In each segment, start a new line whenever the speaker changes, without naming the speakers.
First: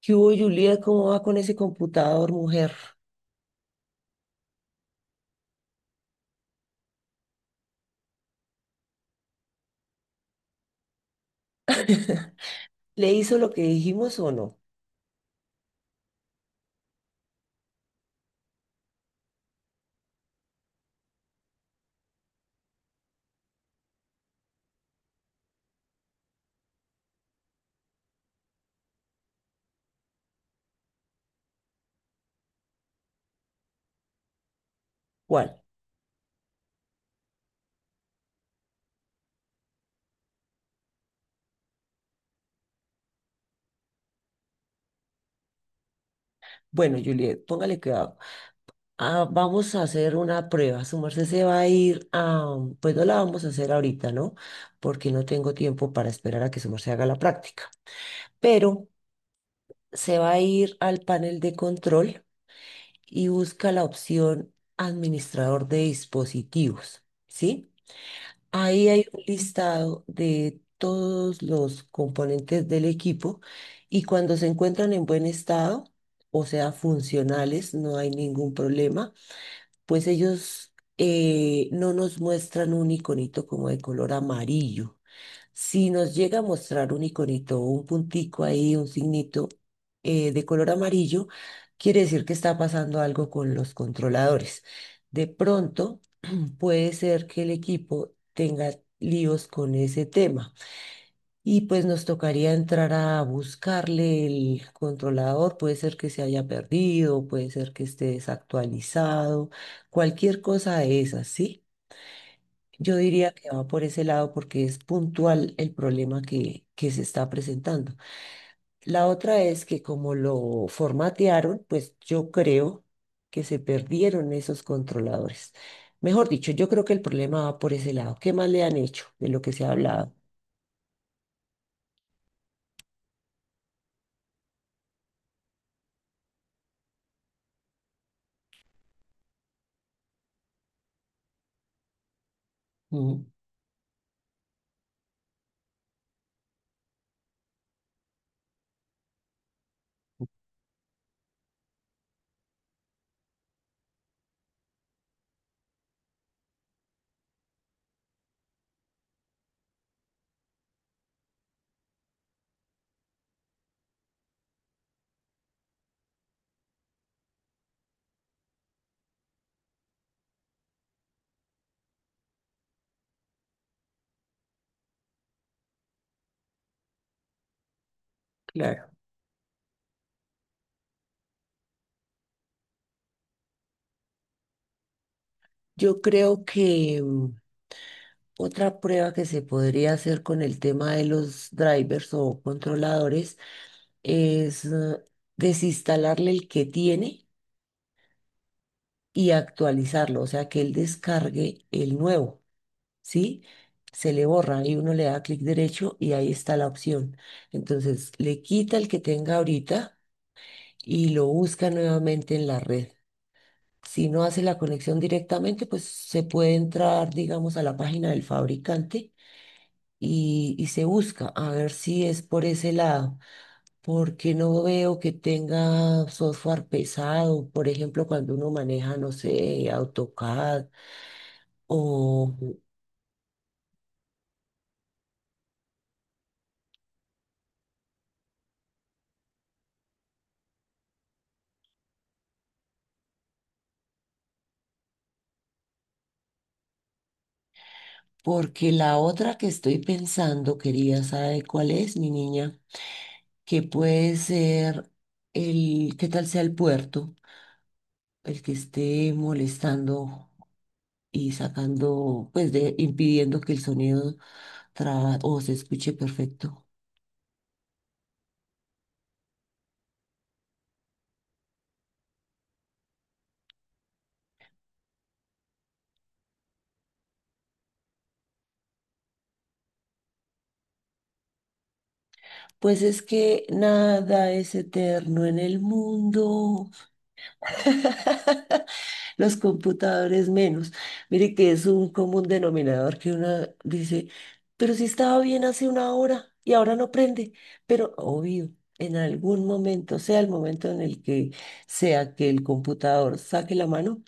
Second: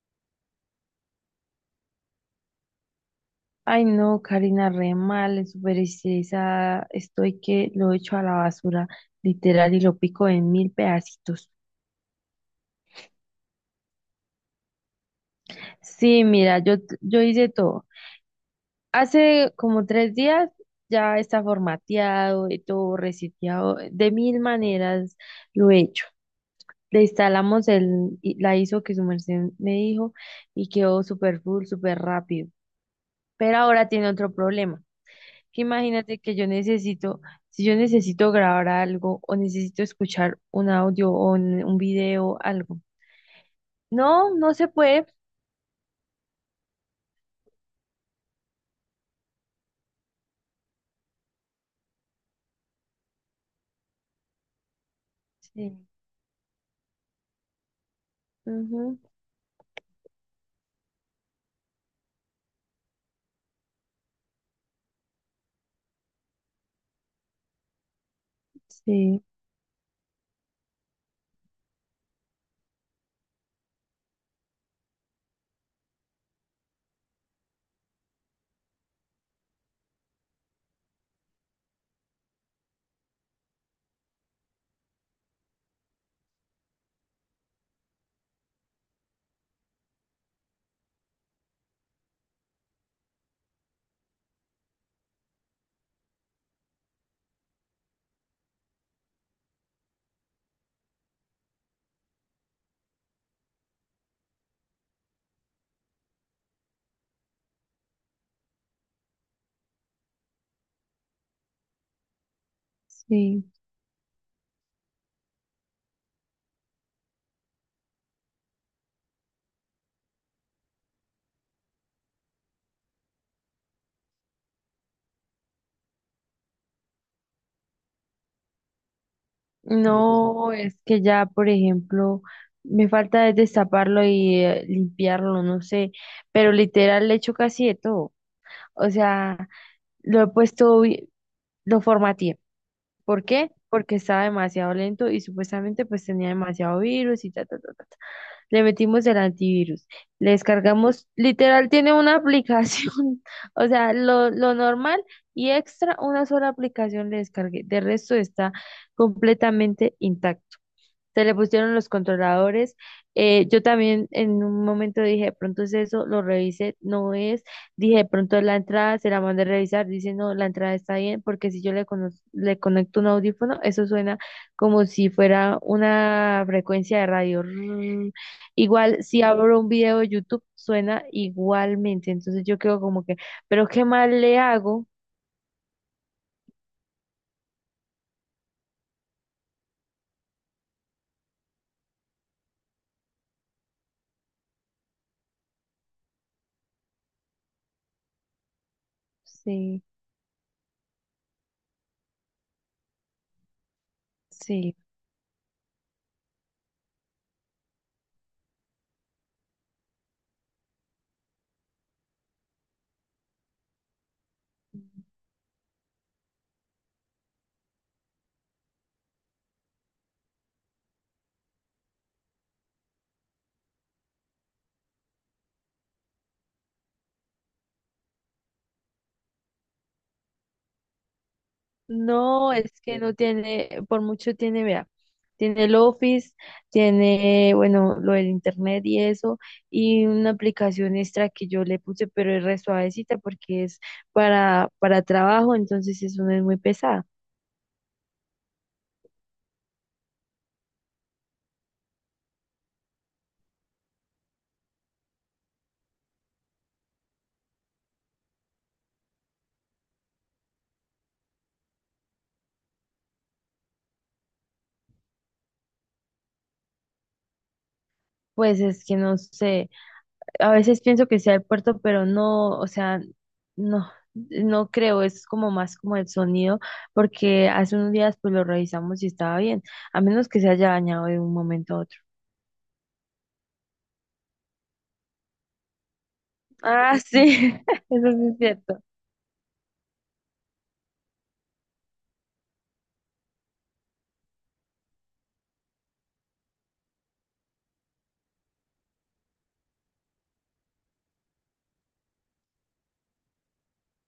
¿Qué hubo, Juliet? ¿Cómo va con ese computador, mujer?
Ay, no, Karina, re mal, súper estresada. Estoy que lo echo a la basura, literal, y lo pico en mil pedacitos.
¿Le hizo lo que dijimos o no?
Sí, mira, yo hice todo. Hace como 3 días ya está formateado y todo reseteado. De mil maneras lo he hecho. Le instalamos la ISO que su merced me dijo y quedó súper full, súper rápido. Pero ahora tiene otro problema. Que
¿Cuál?
Imagínate que yo necesito, si yo necesito grabar algo o necesito escuchar un audio o un video, algo. No, no se puede.
Bueno, Juliet, póngale cuidado. Ah, vamos a hacer una prueba. Su merced se va a ir a... Pues no la vamos a hacer ahorita, ¿no? Porque no tengo
Sí,
tiempo para esperar a que su merced haga la práctica. Pero
ujú,
se va a ir al panel de control y busca la opción administrador de dispositivos, ¿sí? Ahí hay
sí,
un listado de todos los componentes del equipo y cuando se encuentran en buen estado, o sea, funcionales, no hay ningún problema, pues ellos no nos muestran un iconito como de color amarillo. Si nos llega a mostrar un iconito, un puntico ahí, un signito de color amarillo, quiere decir que está pasando algo con los controladores. De pronto puede ser que el equipo tenga líos con ese tema. Y pues nos tocaría entrar a buscarle el controlador, puede ser que se haya perdido, puede ser que esté desactualizado, cualquier cosa de esas, ¿sí? Yo diría
sí.
que va por ese lado porque es puntual el problema que se está presentando. La otra es que como lo formatearon, pues yo creo que se perdieron esos controladores. Mejor dicho, yo creo que el problema va por ese lado. ¿Qué más le han hecho de lo que se ha hablado?
No, es que ya, por ejemplo, me falta es destaparlo y limpiarlo, no sé, pero literal le echo casi de todo. O sea, lo he puesto, vi- lo formateé.
Mm,
¿Por qué? Porque estaba demasiado lento y supuestamente pues tenía demasiado virus y ta, ta, ta, ta. Le metimos el antivirus, le descargamos, literal tiene una aplicación, o sea, lo normal y extra, una sola aplicación le descargué, de resto está completamente intacto. Se le pusieron los controladores. Yo también en un momento dije, de pronto es eso, lo revisé, no es. Dije, de pronto es la entrada, se la mandé a revisar, dice, no, la entrada está bien, porque si yo le, le conecto un audífono, eso suena como si fuera una frecuencia de radio. Rrrr.
claro.
Igual, si abro un video de YouTube, suena igualmente. Entonces yo quedo como que, pero ¿qué más le hago?
Yo creo que otra prueba que se podría hacer con el tema de los drivers o controladores es desinstalarle el que tiene y
Sí,
actualizarlo, o sea, que él descargue el nuevo. ¿Sí? Se le borra
sí.
y uno le da clic derecho y ahí está la opción. Entonces, le quita el que tenga ahorita y lo busca nuevamente en la red. Si no hace la conexión directamente, pues se puede entrar, digamos, a la página del fabricante y se busca a ver si es por ese lado, porque no veo que tenga software pesado, por ejemplo, cuando uno maneja, no sé, AutoCAD. O
No, es que no tiene, por mucho tiene, vea, tiene el Office, tiene, bueno, lo del internet y eso, y una aplicación extra que yo le puse, pero es re suavecita porque es para trabajo, entonces eso no es muy pesada.
porque la otra que estoy pensando, quería saber cuál es, mi niña? Que puede ser el, ¿qué tal sea el puerto? El que esté molestando y sacando, pues de, impidiendo que el sonido o se escuche perfecto.
Pues es que no sé, a veces pienso que sea el puerto, pero no, o sea, no, no creo, es como más como el sonido, porque hace unos días pues lo revisamos y estaba bien, a menos que se haya dañado de un momento a otro.
Pues es que nada es eterno en el mundo.
Ah, sí, eso sí es cierto.
Los computadores menos. Mire que es un común denominador que una dice, pero si estaba bien hace una hora y ahora no prende. Pero obvio, en algún momento, sea el momento en el que sea que el computador saque la mano,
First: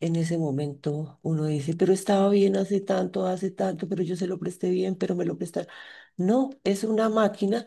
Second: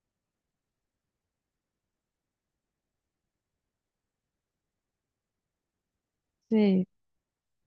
en ese momento uno dice, pero estaba bien hace tanto, pero yo se lo presté bien, pero me lo prestaron. No, es
Sí,
una máquina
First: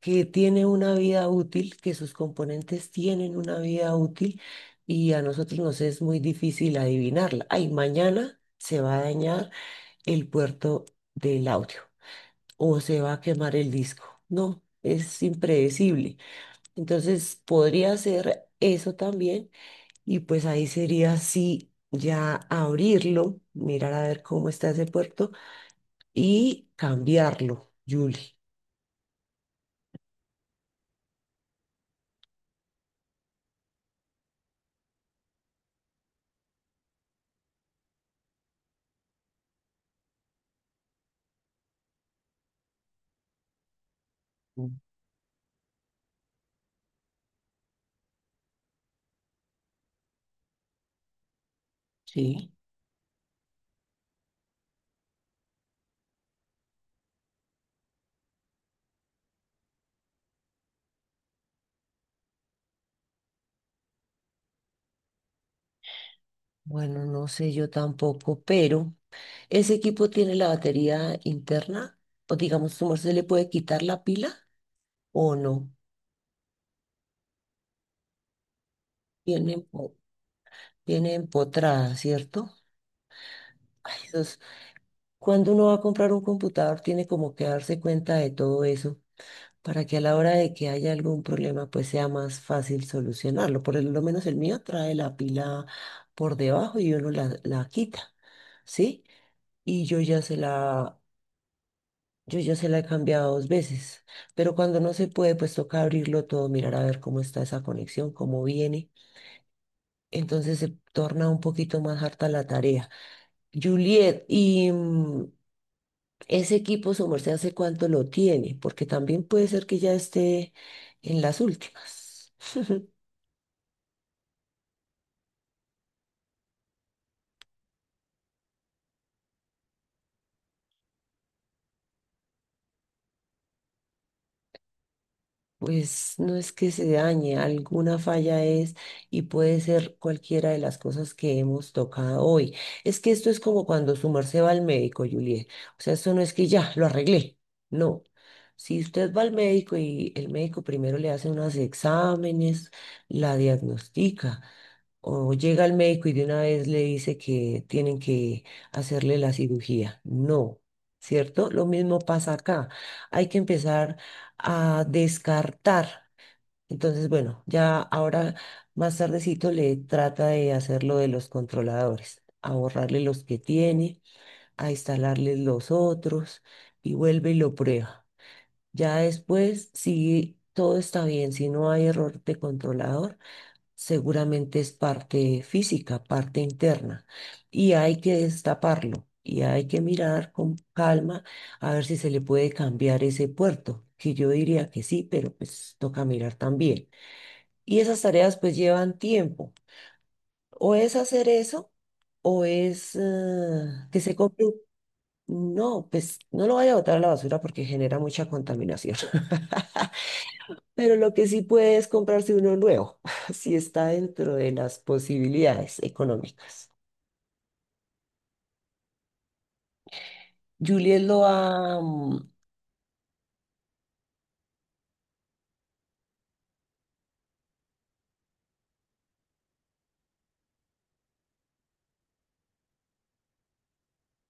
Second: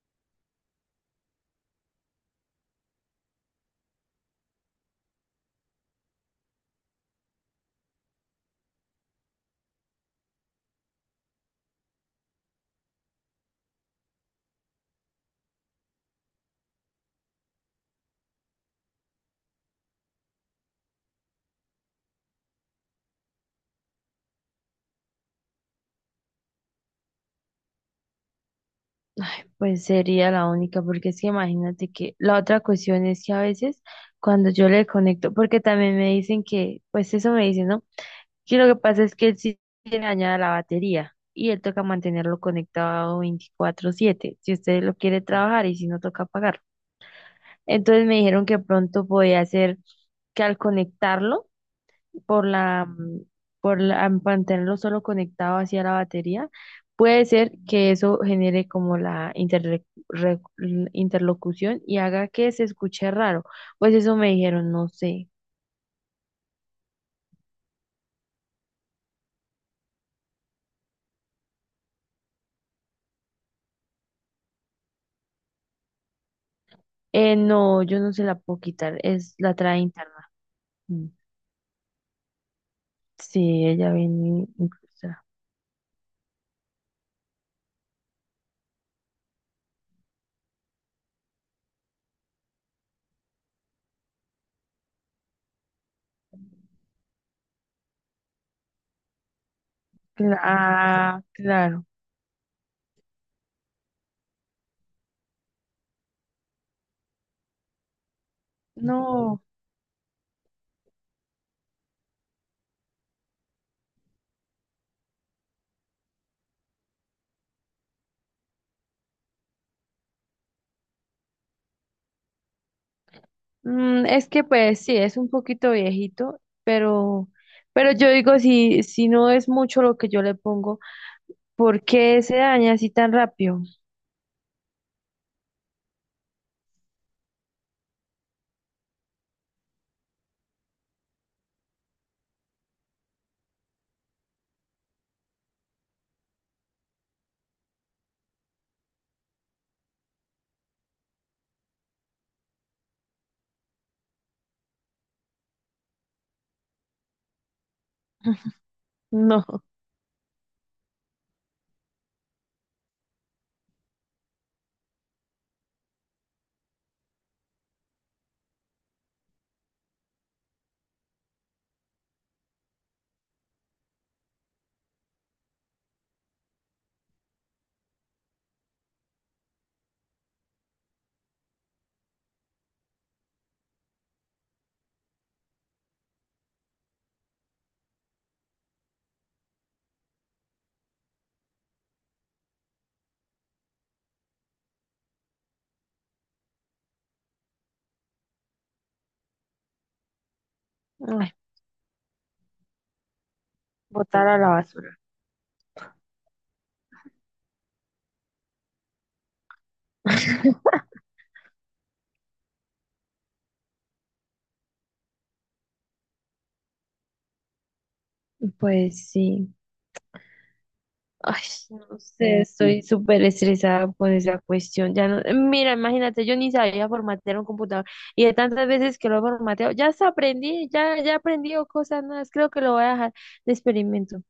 que tiene una vida útil, que sus componentes tienen una vida útil y a nosotros nos es muy difícil adivinarla. Ay, mañana se va a dañar el puerto del audio o se va a quemar el disco. No, es impredecible. Entonces podría ser eso también y pues ahí sería sí. Ya abrirlo, mirar a ver cómo está ese puerto y cambiarlo, Julie.
pues sería la única, porque es que imagínate que la otra cuestión es que a veces cuando yo le conecto, porque también me dicen que, pues eso me dicen, ¿no? Que lo que pasa es que él sí tiene dañada la batería y él toca mantenerlo conectado 24/7, si
Mm.
usted lo quiere trabajar y si no toca apagarlo. Entonces me dijeron que pronto podía hacer que al conectarlo, por
Sí.
la, mm, mantenerlo solo conectado hacia la batería, puede ser que eso genere como la interlocución y haga que se escuche raro. Pues eso me dijeron, no sé.
Bueno, no sé, yo tampoco, pero ¿ese equipo tiene la batería interna? O digamos, ¿cómo se le puede quitar la pila o no?
No, yo no se la puedo quitar, es
Tiene,
la trae interna. Mm,
tiene empotrada, ¿cierto?
sí, ella
Ay, Dios,
viene incrustada.
cuando uno va a comprar un computador, tiene como que darse cuenta de todo eso para que a la hora de que haya algún problema, pues sea más fácil solucionarlo. Por lo menos el mío trae la pila por debajo y uno la quita, ¿sí? Y yo ya se la...
Ah, claro.
Yo ya se la he cambiado 2 veces, pero cuando no se puede, pues toca abrirlo todo, mirar a ver cómo está esa conexión, cómo viene.
No,
Entonces se torna un poquito más harta la tarea. Juliet, ¿y ese equipo su merced hace cuánto lo tiene? Porque también puede ser que ya esté en las últimas.
es que pues sí, es un poquito viejito, pero yo digo, si no es mucho lo que yo le pongo, ¿por qué se daña así tan rápido?
Pues no es que se dañe, alguna falla es y puede ser cualquiera de las cosas que hemos tocado hoy. Es que esto es como cuando su merced va al médico, Juliet. O sea, esto no es que ya lo arreglé. No. Si usted va al médico y el médico primero le hace unos exámenes, la diagnostica, o llega al médico y de una vez le dice que tienen que hacerle la
No,
cirugía. No. ¿Cierto? Lo mismo pasa acá. Hay que empezar a descartar. Entonces, bueno, ya ahora más tardecito le trata de hacer lo de los controladores, a borrarle los que tiene, a instalarles los otros y vuelve y lo prueba. Ya después, si todo está bien, si no hay error de controlador, seguramente es parte física, parte interna, y hay que destaparlo y hay que mirar con calma a ver si se le puede cambiar ese puerto, que yo diría que sí, pero pues toca mirar también. Y esas tareas pues llevan tiempo, o es hacer
ay,
eso, o es que se
botar a
compre.
la basura.
No, pues no lo vaya a botar a la basura porque genera mucha contaminación. Pero lo que sí puede es comprarse uno nuevo, si está dentro de las posibilidades económicas.
Pues sí.
Juliet lo
Ay,
va,
no
mm,
sé, estoy súper estresada con esa cuestión. Ya no, mira, imagínate, yo ni sabía formatear un computador y de tantas veces que lo he formateado, ya hasta aprendí, ya he aprendido cosas nuevas. Creo que lo voy a dejar de experimento.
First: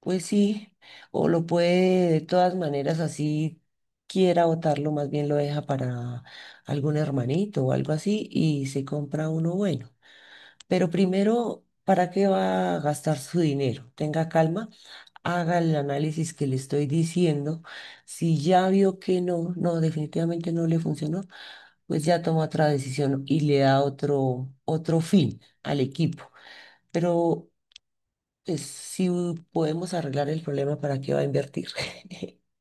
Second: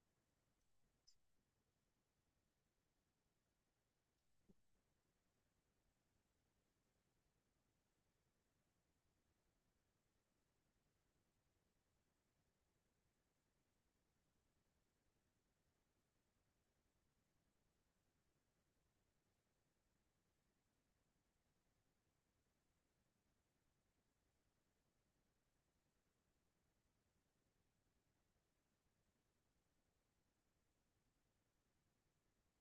pues sí, o lo puede de todas maneras, así quiera botarlo, más bien lo deja para algún hermanito o algo así y se compra uno bueno. Pero primero, ¿para qué va a gastar su dinero? Tenga calma, haga el análisis que le estoy diciendo. Si ya vio que no, no, definitivamente no le funcionó, pues ya toma otra decisión y le da otro, otro fin al equipo. Pero pues, si podemos arreglar el problema, ¿para qué va a invertir?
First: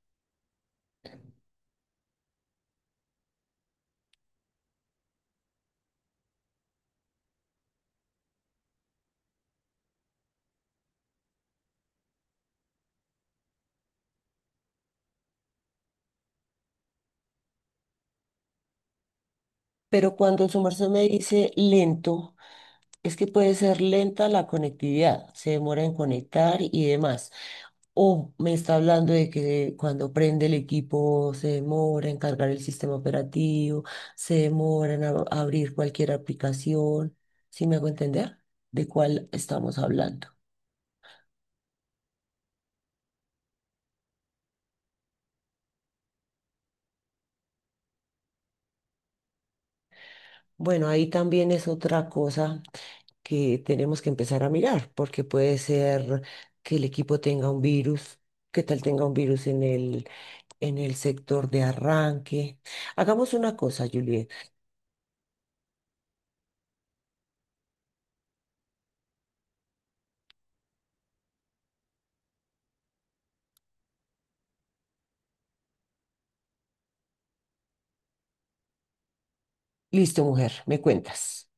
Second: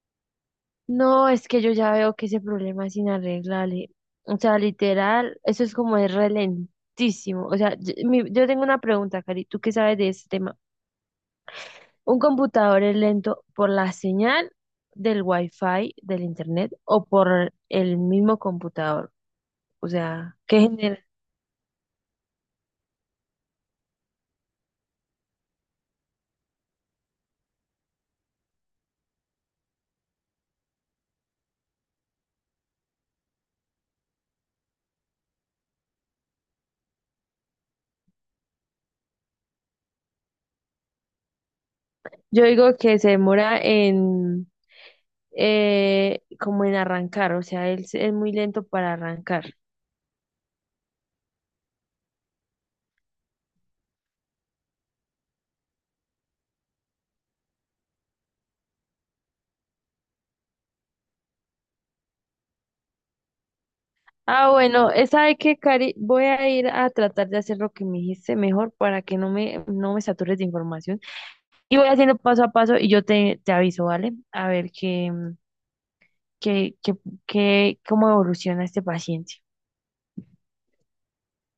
No, es que yo ya veo que ese problema es inarreglable. O sea, literal, eso es como es relentísimo. O sea, yo tengo una pregunta, Cari, ¿tú qué sabes de este tema? ¿Un computador es lento por la señal del Wi-Fi, del internet, o por el mismo computador? O
Pero
sea,
cuando
¿qué
su merced me
genera?
dice lento, es que puede ser lenta la conectividad, se demora en conectar y demás. O me está hablando de que cuando prende el equipo se demora en cargar el sistema operativo, se demora en abrir cualquier aplicación. ¿Sí me hago entender? ¿De cuál estamos hablando?
Yo digo que se demora en, como en arrancar, o sea, es muy lento para arrancar.
Bueno, ahí también es otra cosa que tenemos que empezar a mirar, porque puede ser que el equipo tenga un virus, que tal tenga un virus en el sector de arranque. Hagamos una cosa, Juliet.
Ah, bueno, ¿sabe qué, Cari? Voy a ir a tratar de hacer lo que me dijiste mejor para que no me satures de información. Y voy haciendo paso a paso y yo te aviso, ¿vale? A ver qué, qué, qué, cómo evoluciona este paciente.
Listo, mujer, me cuentas.